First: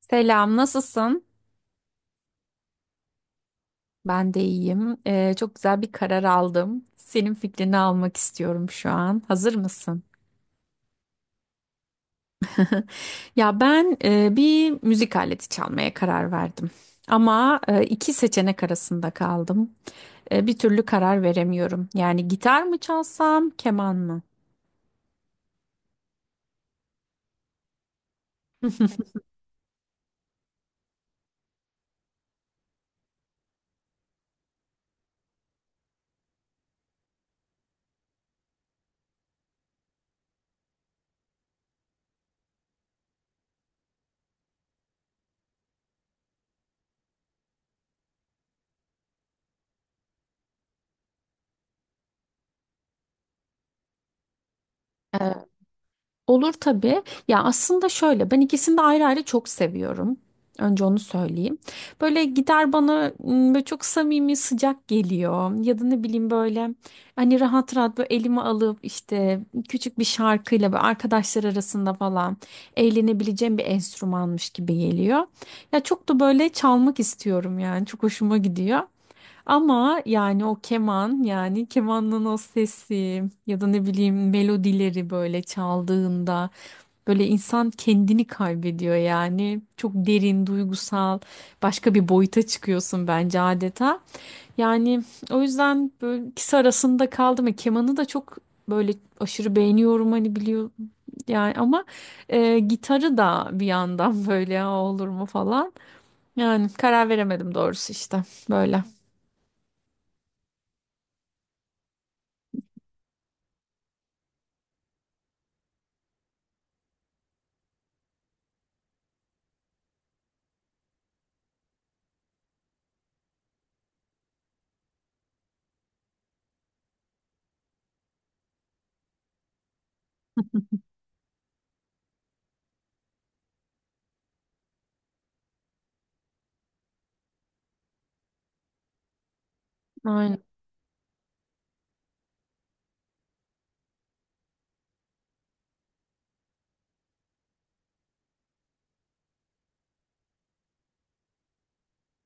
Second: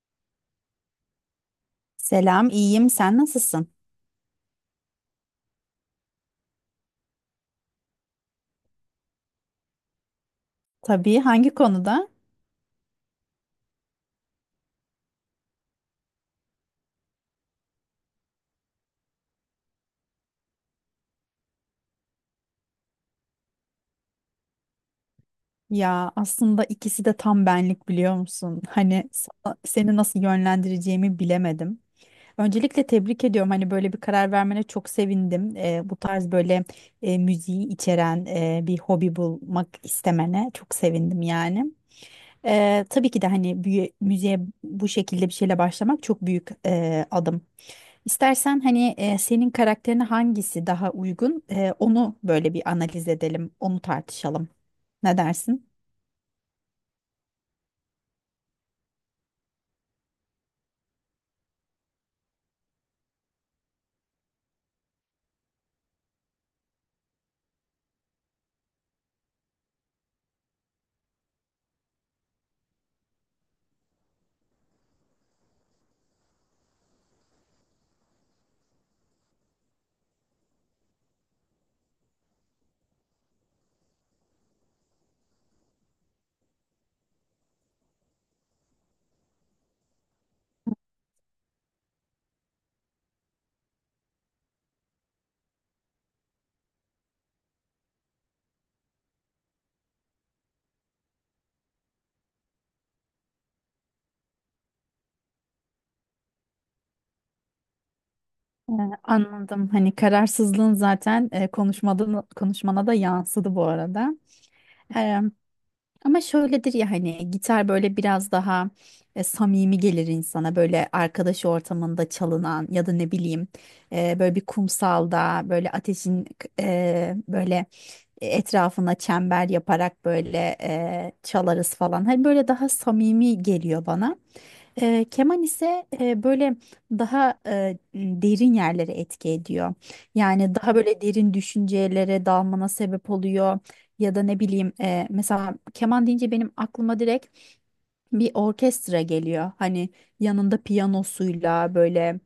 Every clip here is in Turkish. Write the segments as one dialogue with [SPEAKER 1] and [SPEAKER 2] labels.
[SPEAKER 1] Selam, nasılsın?
[SPEAKER 2] Selam, iyiyim. Sen nasılsın?
[SPEAKER 1] Ben de iyiyim. Çok güzel bir karar aldım. Senin fikrini almak istiyorum şu an. Hazır mısın?
[SPEAKER 2] Tabii, hangi konuda?
[SPEAKER 1] Ya ben bir müzik aleti çalmaya karar verdim. Ama iki seçenek arasında kaldım. Bir türlü karar veremiyorum. Yani gitar mı çalsam, keman mı?
[SPEAKER 2] Ya aslında ikisi de tam benlik biliyor musun? Seni nasıl yönlendireceğimi bilemedim. Öncelikle tebrik ediyorum. Hani böyle bir karar vermene çok sevindim. Bu tarz böyle müziği içeren bir hobi bulmak istemene çok sevindim yani. Tabii ki de hani müziğe bu şekilde bir şeyle başlamak çok büyük adım. İstersen hani senin karakterine hangisi daha uygun, onu böyle bir analiz edelim, onu tartışalım. Ne
[SPEAKER 1] Ee,
[SPEAKER 2] dersin?
[SPEAKER 1] Olur tabii. Ya aslında şöyle ben ikisini de ayrı ayrı çok seviyorum. Önce onu söyleyeyim. Böyle gider bana böyle çok samimi sıcak geliyor. Ya da ne bileyim böyle hani rahat rahat böyle elime alıp işte küçük bir şarkıyla böyle arkadaşlar arasında falan eğlenebileceğim bir enstrümanmış gibi geliyor. Ya çok da böyle çalmak istiyorum yani çok hoşuma gidiyor. Ama yani o keman yani kemanın o sesi ya da ne bileyim melodileri böyle çaldığında böyle insan kendini kaybediyor yani çok derin duygusal başka bir boyuta çıkıyorsun bence adeta. Yani o yüzden böyle ikisi arasında kaldım ve kemanı da çok böyle aşırı beğeniyorum hani biliyor yani ama gitarı da bir yandan böyle "Aa, olur mu falan yani karar veremedim doğrusu işte
[SPEAKER 2] Ee,
[SPEAKER 1] böyle.
[SPEAKER 2] Anladım. Hani kararsızlığın zaten konuşmana da yansıdı bu arada. Ama şöyledir ya, hani gitar böyle biraz daha samimi gelir insana, böyle arkadaş ortamında çalınan, ya da ne bileyim böyle bir kumsalda böyle ateşin e, böyle etrafına çember yaparak böyle çalarız falan. Hani böyle daha samimi geliyor bana. E, keman ise böyle daha derin yerlere etki ediyor.
[SPEAKER 1] Aynen.
[SPEAKER 2] Yani daha böyle derin düşüncelere dalmana sebep oluyor. Ya da ne bileyim, mesela keman deyince benim aklıma direkt bir orkestra geliyor. Hani yanında piyanosuyla böyle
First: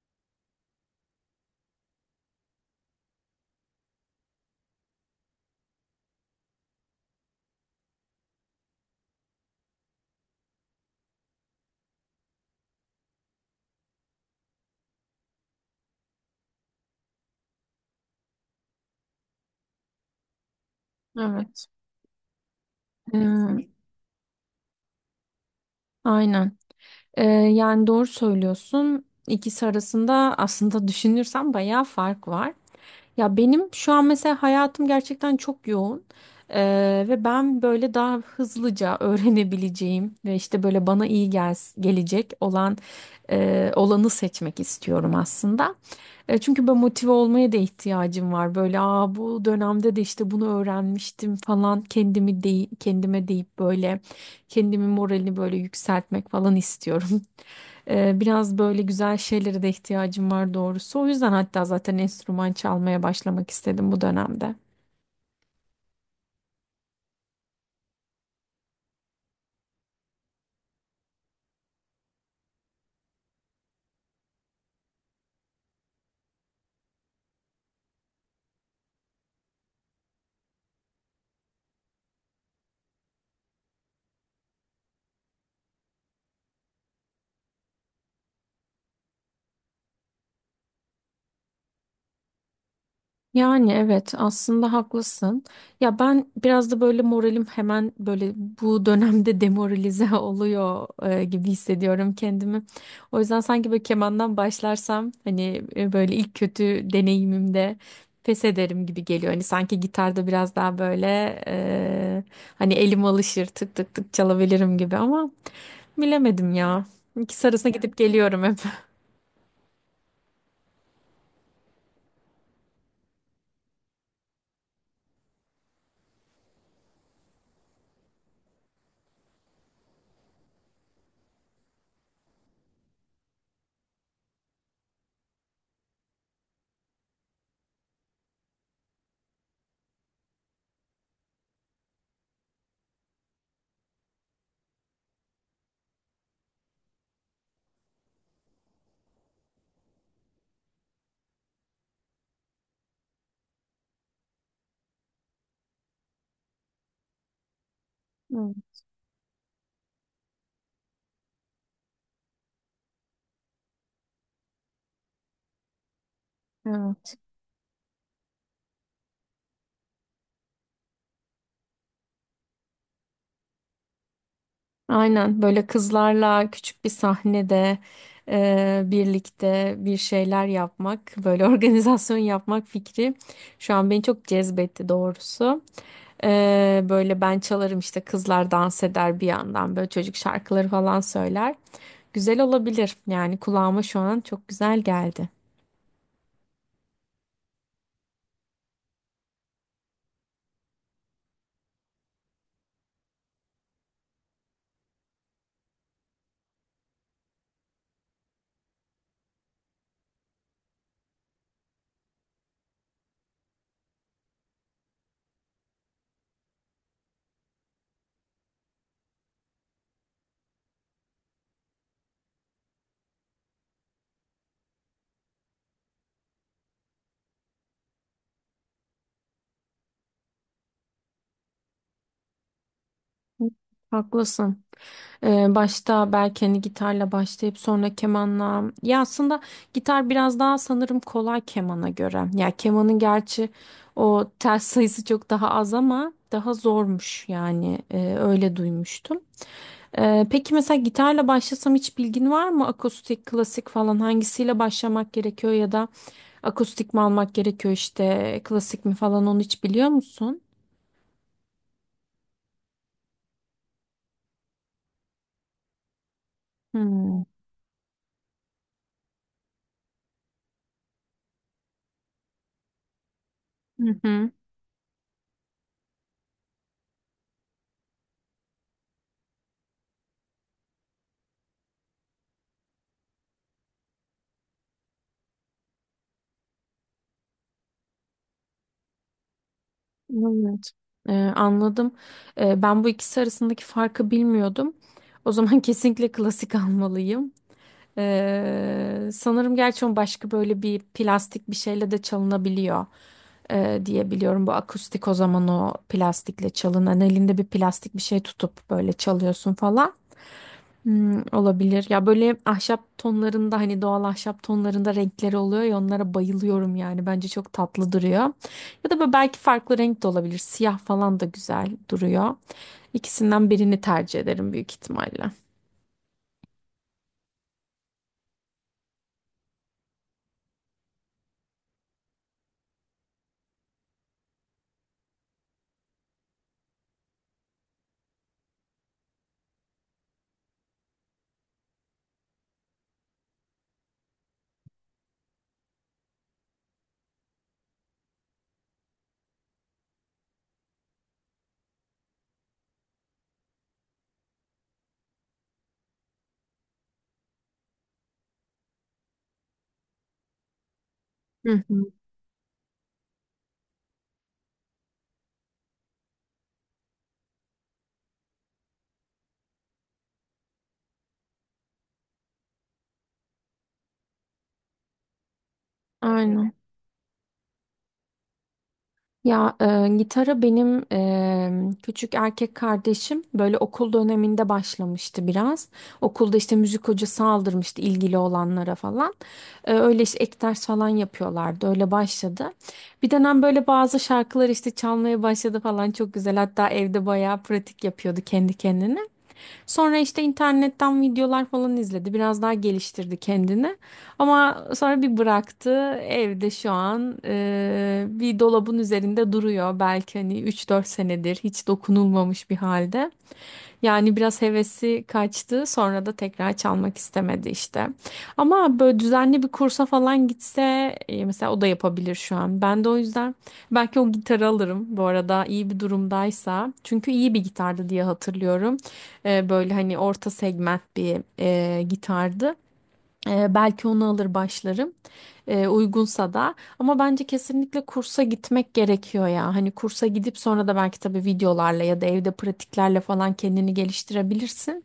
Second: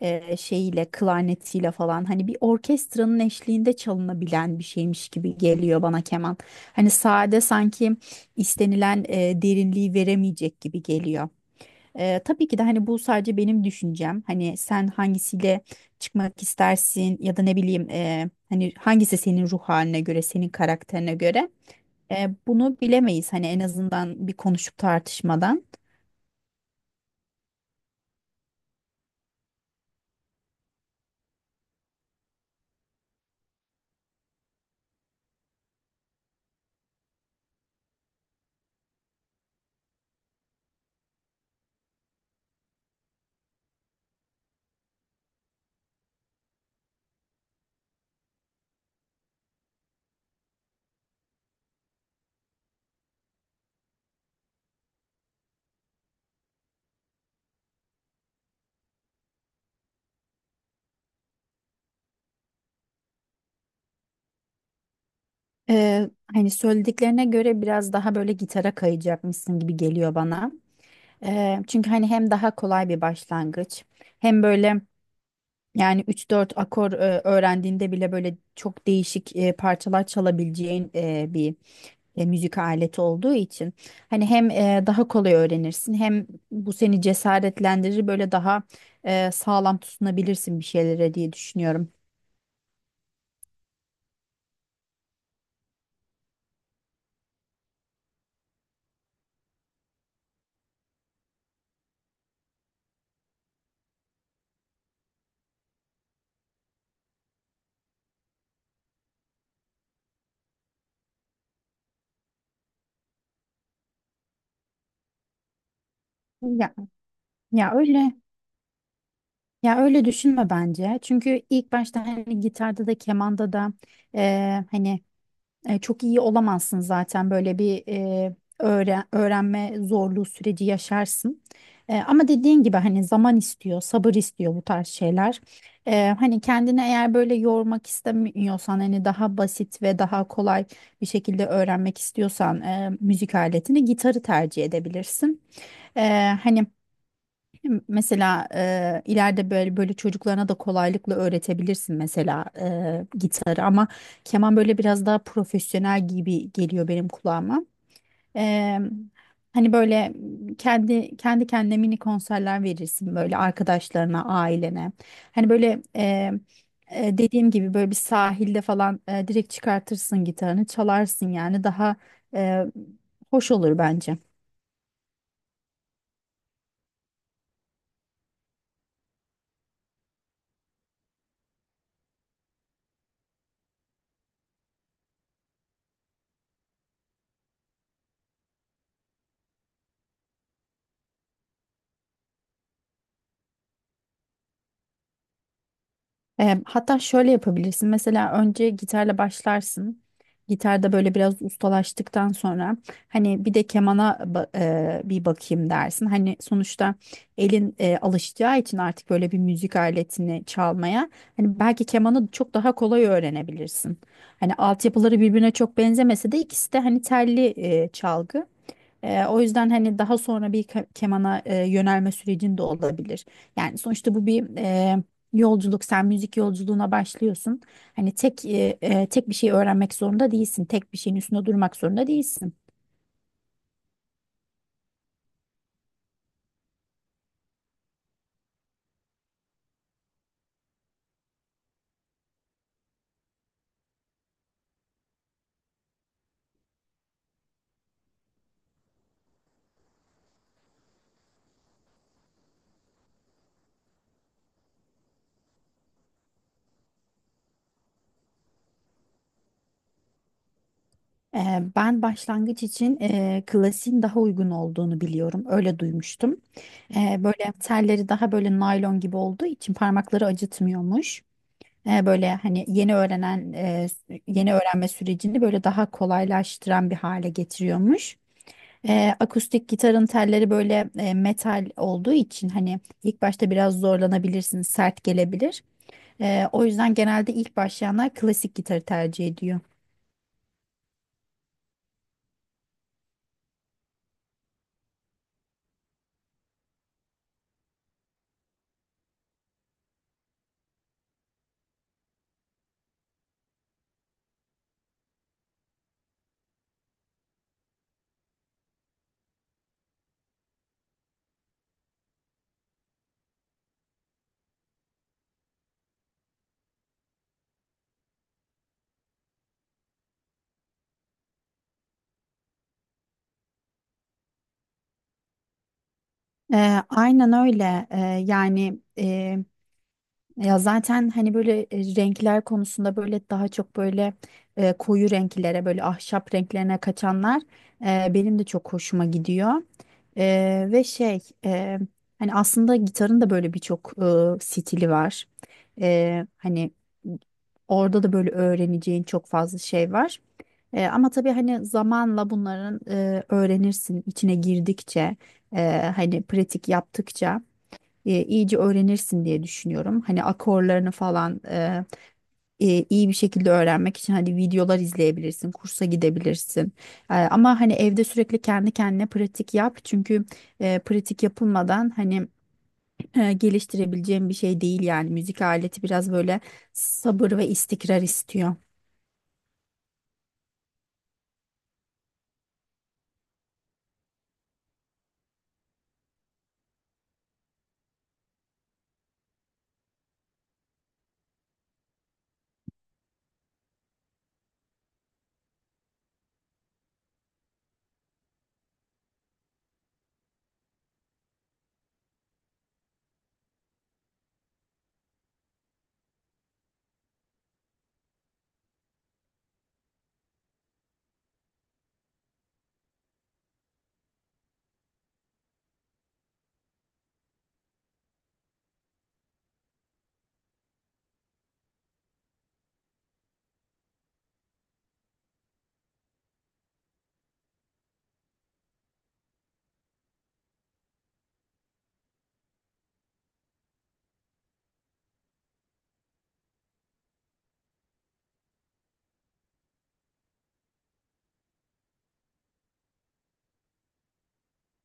[SPEAKER 2] e, şeyiyle klarnetiyle falan, hani bir orkestranın eşliğinde çalınabilen bir şeymiş gibi geliyor bana keman. Hani sade sanki istenilen derinliği veremeyecek gibi geliyor. Tabii ki de hani bu sadece benim düşüncem. Hani sen hangisiyle çıkmak istersin, ya da ne bileyim, hani hangisi senin ruh haline göre, senin karakterine göre.
[SPEAKER 1] Evet.
[SPEAKER 2] E, bunu bilemeyiz hani,
[SPEAKER 1] Hmm,
[SPEAKER 2] en azından bir konuşup tartışmadan.
[SPEAKER 1] aynen. Yani doğru söylüyorsun. İkisi arasında aslında düşünürsem bayağı fark var. Ya benim şu an mesela hayatım gerçekten çok yoğun. Ve ben böyle daha hızlıca öğrenebileceğim ve işte böyle bana iyi gelecek olanı seçmek istiyorum aslında. Çünkü ben motive olmaya da ihtiyacım var. Böyle aa bu dönemde de işte bunu öğrenmiştim falan kendimi dey kendime deyip böyle kendimi moralini böyle yükseltmek falan istiyorum. Biraz böyle güzel şeylere de ihtiyacım var doğrusu. O yüzden hatta zaten enstrüman çalmaya başlamak istedim bu dönemde.
[SPEAKER 2] E, hani söylediklerine göre biraz daha böyle gitara kayacakmışsın gibi geliyor bana. E, çünkü hani hem daha kolay bir başlangıç, hem böyle, yani üç dört akor öğrendiğinde bile böyle çok değişik parçalar çalabileceğin bir müzik aleti olduğu için, hani hem daha kolay öğrenirsin, hem bu seni cesaretlendirir, böyle daha sağlam tutunabilirsin bir şeylere diye düşünüyorum.
[SPEAKER 1] Yani evet aslında haklısın. Ya ben biraz da böyle moralim hemen böyle bu dönemde demoralize oluyor gibi hissediyorum kendimi. O yüzden sanki böyle kemandan başlarsam hani böyle ilk kötü deneyimimde pes ederim gibi geliyor. Hani sanki gitarda biraz daha böyle e, hani elim alışır tık tık tık çalabilirim gibi ama bilemedim
[SPEAKER 2] Ya
[SPEAKER 1] ya. İkisi arasına
[SPEAKER 2] ya
[SPEAKER 1] gidip
[SPEAKER 2] öyle
[SPEAKER 1] geliyorum hep.
[SPEAKER 2] ya, öyle düşünme bence. Çünkü ilk başta hani gitarda da kemanda da, e, hani çok iyi olamazsın zaten, böyle bir öğrenme zorluğu süreci yaşarsın. E, ama dediğin gibi hani zaman istiyor, sabır istiyor bu tarz şeyler. E, hani kendini eğer böyle yormak istemiyorsan, hani daha basit ve daha kolay bir şekilde öğrenmek istiyorsan, müzik aletini, gitarı tercih edebilirsin. E, hani Mesela, ileride böyle böyle çocuklarına da kolaylıkla öğretebilirsin mesela, gitarı, ama keman böyle biraz daha profesyonel gibi geliyor benim kulağıma. E, hani böyle kendine mini konserler verirsin, böyle arkadaşlarına, ailene. Hani böyle e,
[SPEAKER 1] Evet.
[SPEAKER 2] Dediğim gibi, böyle bir sahilde falan direkt çıkartırsın gitarını, çalarsın, yani daha e, hoş olur bence.
[SPEAKER 1] Aynen böyle kızlarla küçük bir sahnede birlikte bir şeyler yapmak, böyle organizasyon yapmak fikri şu an beni çok cezbetti doğrusu. Böyle ben çalarım işte kızlar dans eder bir yandan böyle çocuk şarkıları falan söyler. Güzel olabilir yani kulağıma şu an çok güzel geldi.
[SPEAKER 2] E, hatta şöyle yapabilirsin. Mesela önce gitarla başlarsın. Gitarda böyle biraz ustalaştıktan sonra hani bir de kemana bir bakayım dersin. Hani sonuçta elin alışacağı için artık böyle bir müzik aletini çalmaya, hani belki kemanı çok daha kolay öğrenebilirsin. Hani altyapıları birbirine çok benzemese de, ikisi de hani telli çalgı. O yüzden hani daha sonra bir kemana yönelme sürecinde olabilir. Yani sonuçta bu bir yolculuk. Sen müzik yolculuğuna başlıyorsun. Hani tek bir şey öğrenmek zorunda değilsin. Tek bir şeyin üstünde durmak zorunda değilsin.
[SPEAKER 1] Haklısın. Başta belki hani gitarla başlayıp sonra kemanla. Ya aslında gitar biraz daha sanırım kolay kemana göre. Ya kemanın gerçi o tel sayısı çok daha az ama daha zormuş yani. Öyle duymuştum. Peki mesela gitarla başlasam hiç bilgin var mı? Akustik, klasik falan hangisiyle başlamak gerekiyor ya da akustik mi almak gerekiyor işte klasik mi falan onu hiç biliyor musun?
[SPEAKER 2] Ee, Ben başlangıç için klasiğin daha uygun olduğunu biliyorum. Öyle duymuştum.
[SPEAKER 1] Hmm.
[SPEAKER 2] Böyle telleri daha böyle naylon gibi olduğu için parmakları acıtmıyormuş. E, böyle hani
[SPEAKER 1] Hı hı.
[SPEAKER 2] yeni öğrenme sürecini böyle daha kolaylaştıran bir hale getiriyormuş. E, akustik gitarın telleri böyle metal olduğu için, hani ilk başta biraz zorlanabilirsiniz, sert gelebilir. E, o yüzden genelde ilk başlayanlar klasik gitarı tercih ediyor.
[SPEAKER 1] Evet, anladım. Ben bu ikisi arasındaki farkı bilmiyordum. O zaman kesinlikle klasik almalıyım. Sanırım gerçi onun başka böyle bir plastik bir şeyle de çalınabiliyor diye biliyorum. Bu akustik o zaman o plastikle çalınan elinde bir plastik bir şey tutup böyle çalıyorsun falan. Hmm, olabilir. Ya böyle ahşap tonlarında hani doğal ahşap tonlarında renkleri oluyor ya onlara bayılıyorum yani. Bence çok tatlı duruyor. Ya da böyle belki farklı renk de olabilir. Siyah falan da güzel duruyor. İkisinden birini tercih ederim büyük ihtimalle.
[SPEAKER 2] E, aynen öyle. Yani e, Ya zaten hani böyle renkler konusunda böyle daha çok böyle koyu renklere, böyle ahşap renklerine kaçanlar benim de çok hoşuma gidiyor. E, ve şey e, Hani aslında gitarın da böyle birçok stili var. E, hani orada da böyle öğreneceğin çok fazla şey var. E, ama tabii hani zamanla bunların, öğrenirsin, içine girdikçe, hani pratik yaptıkça, iyice öğrenirsin diye düşünüyorum. Hani akorlarını falan
[SPEAKER 1] Hı hı.
[SPEAKER 2] iyi bir şekilde öğrenmek için hani videolar izleyebilirsin, kursa gidebilirsin. E, ama hani evde sürekli kendi kendine pratik yap. Çünkü pratik yapılmadan hani geliştirebileceğim bir şey değil yani. Müzik aleti biraz böyle
[SPEAKER 1] Aynen.
[SPEAKER 2] sabır ve istikrar istiyor.
[SPEAKER 1] Ya gitara benim küçük erkek kardeşim böyle okul döneminde başlamıştı biraz. Okulda işte müzik hocası aldırmıştı ilgili olanlara falan. Öyle işte ek ders falan yapıyorlardı. Öyle başladı. Bir dönem böyle bazı şarkılar işte çalmaya başladı falan çok güzel. Hatta evde bayağı pratik yapıyordu kendi kendine. Sonra işte internetten videolar falan izledi. Biraz daha geliştirdi kendini. Ama sonra bir bıraktı. Evde şu an bir dolabın üzerinde duruyor. Belki hani 3-4 senedir hiç dokunulmamış bir halde. Yani biraz hevesi kaçtı, sonra da tekrar çalmak istemedi işte. Ama böyle düzenli bir kursa falan gitse mesela o da yapabilir şu an. Ben de o yüzden belki o gitarı alırım bu arada iyi bir durumdaysa. Çünkü iyi bir gitardı diye hatırlıyorum. Böyle hani orta segment bir gitardı. Belki onu alır başlarım uygunsa da ama bence kesinlikle kursa gitmek gerekiyor ya. Hani kursa gidip sonra da belki tabii videolarla ya da evde pratiklerle falan kendini geliştirebilirsin.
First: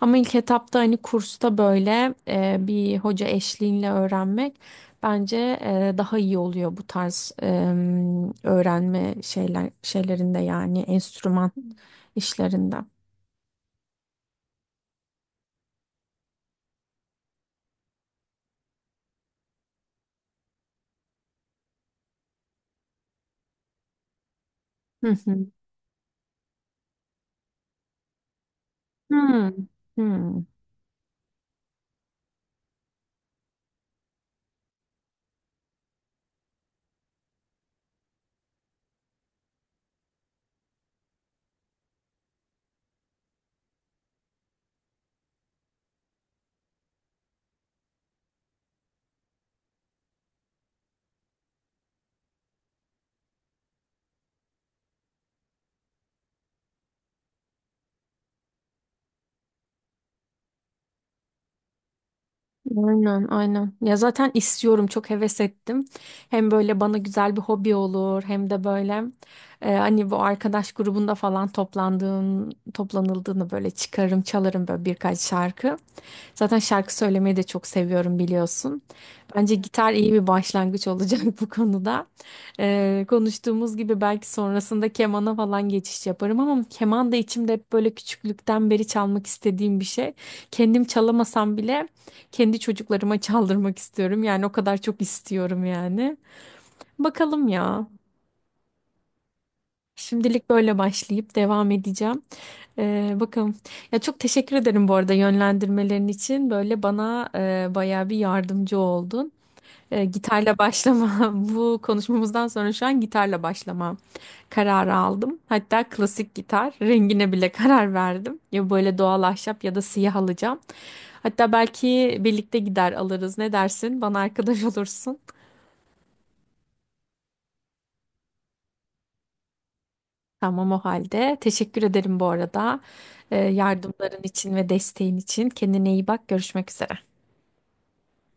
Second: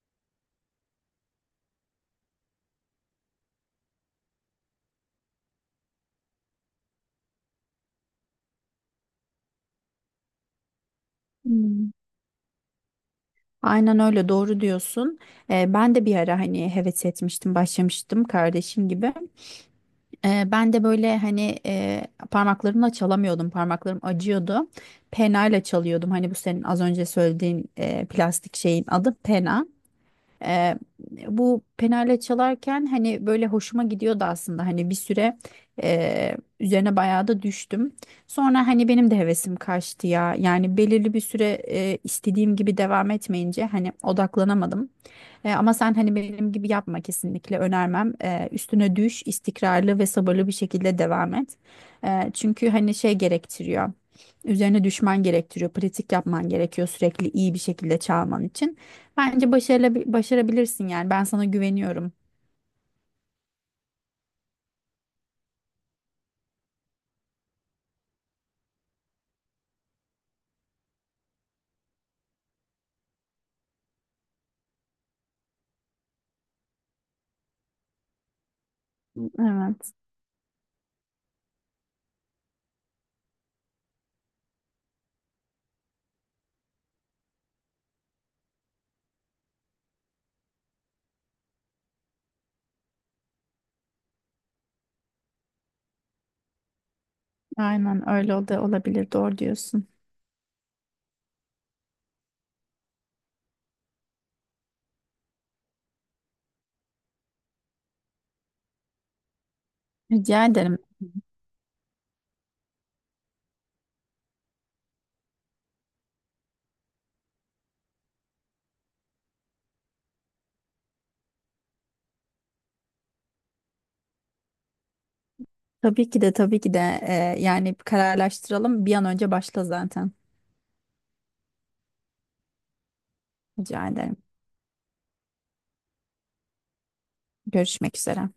[SPEAKER 1] Ama ilk etapta hani kursta böyle bir hoca eşliğinle öğrenmek bence daha iyi oluyor bu tarz öğrenme şeylerinde yani enstrüman
[SPEAKER 2] Hmm.
[SPEAKER 1] işlerinde.
[SPEAKER 2] Aynen öyle, doğru diyorsun. Ben de bir ara hani heves etmiştim, başlamıştım kardeşim gibi. Ben de böyle hani parmaklarımla çalamıyordum, parmaklarım acıyordu.
[SPEAKER 1] Hı hı.
[SPEAKER 2] Penayla çalıyordum. Hani bu senin az önce söylediğin plastik şeyin adı
[SPEAKER 1] Hmm.
[SPEAKER 2] pena.
[SPEAKER 1] Hmm.
[SPEAKER 2] Eee, Bu penale çalarken hani böyle hoşuma gidiyordu aslında, hani bir süre üzerine bayağı da düştüm. Sonra hani benim de hevesim kaçtı ya, yani belirli bir süre istediğim gibi devam etmeyince hani odaklanamadım. Ama sen hani benim gibi yapma, kesinlikle önermem. Üstüne düş, istikrarlı ve sabırlı bir şekilde devam et. Çünkü hani şey gerektiriyor, üzerine düşman gerektiriyor, pratik yapman gerekiyor sürekli, iyi bir şekilde çalman için. Bence başarılı, başarabilirsin yani. Ben sana güveniyorum.
[SPEAKER 1] Aynen, aynen. Ya zaten istiyorum, çok heves ettim. Hem böyle bana güzel bir hobi olur, hem de böyle hani bu arkadaş grubunda falan toplandığım, toplanıldığını böyle çıkarım, çalarım böyle birkaç şarkı. Zaten şarkı söylemeyi de çok seviyorum biliyorsun. Bence gitar
[SPEAKER 2] Evet.
[SPEAKER 1] iyi bir başlangıç olacak bu konuda. Konuştuğumuz gibi belki sonrasında kemana falan geçiş yaparım ama keman da içimde hep böyle küçüklükten beri çalmak istediğim bir şey. Kendim çalamasam bile kendi çocuklarıma çaldırmak istiyorum. Yani o kadar çok istiyorum yani. Bakalım ya.
[SPEAKER 2] Aynen öyle, o olabilir. Doğru diyorsun.
[SPEAKER 1] Şimdilik böyle başlayıp devam edeceğim. Bakalım. Ya çok teşekkür ederim bu arada yönlendirmelerin için. Böyle bana bayağı bir yardımcı oldun. E,
[SPEAKER 2] Rica
[SPEAKER 1] gitarla
[SPEAKER 2] ederim.
[SPEAKER 1] başlama. Bu konuşmamızdan sonra şu an gitarla başlama kararı aldım. Hatta klasik gitar rengine bile karar verdim. Ya böyle doğal ahşap ya da siyah alacağım. Hatta belki birlikte gider alırız. Ne dersin? Bana arkadaş olursun.
[SPEAKER 2] Tabii ki de, yani kararlaştıralım. Bir an önce başla zaten.
[SPEAKER 1] Tamam o halde. Teşekkür ederim bu arada. E,
[SPEAKER 2] Rica ederim.
[SPEAKER 1] yardımların için ve desteğin için. Kendine iyi bak. Görüşmek üzere.
[SPEAKER 2] Görüşmek üzere.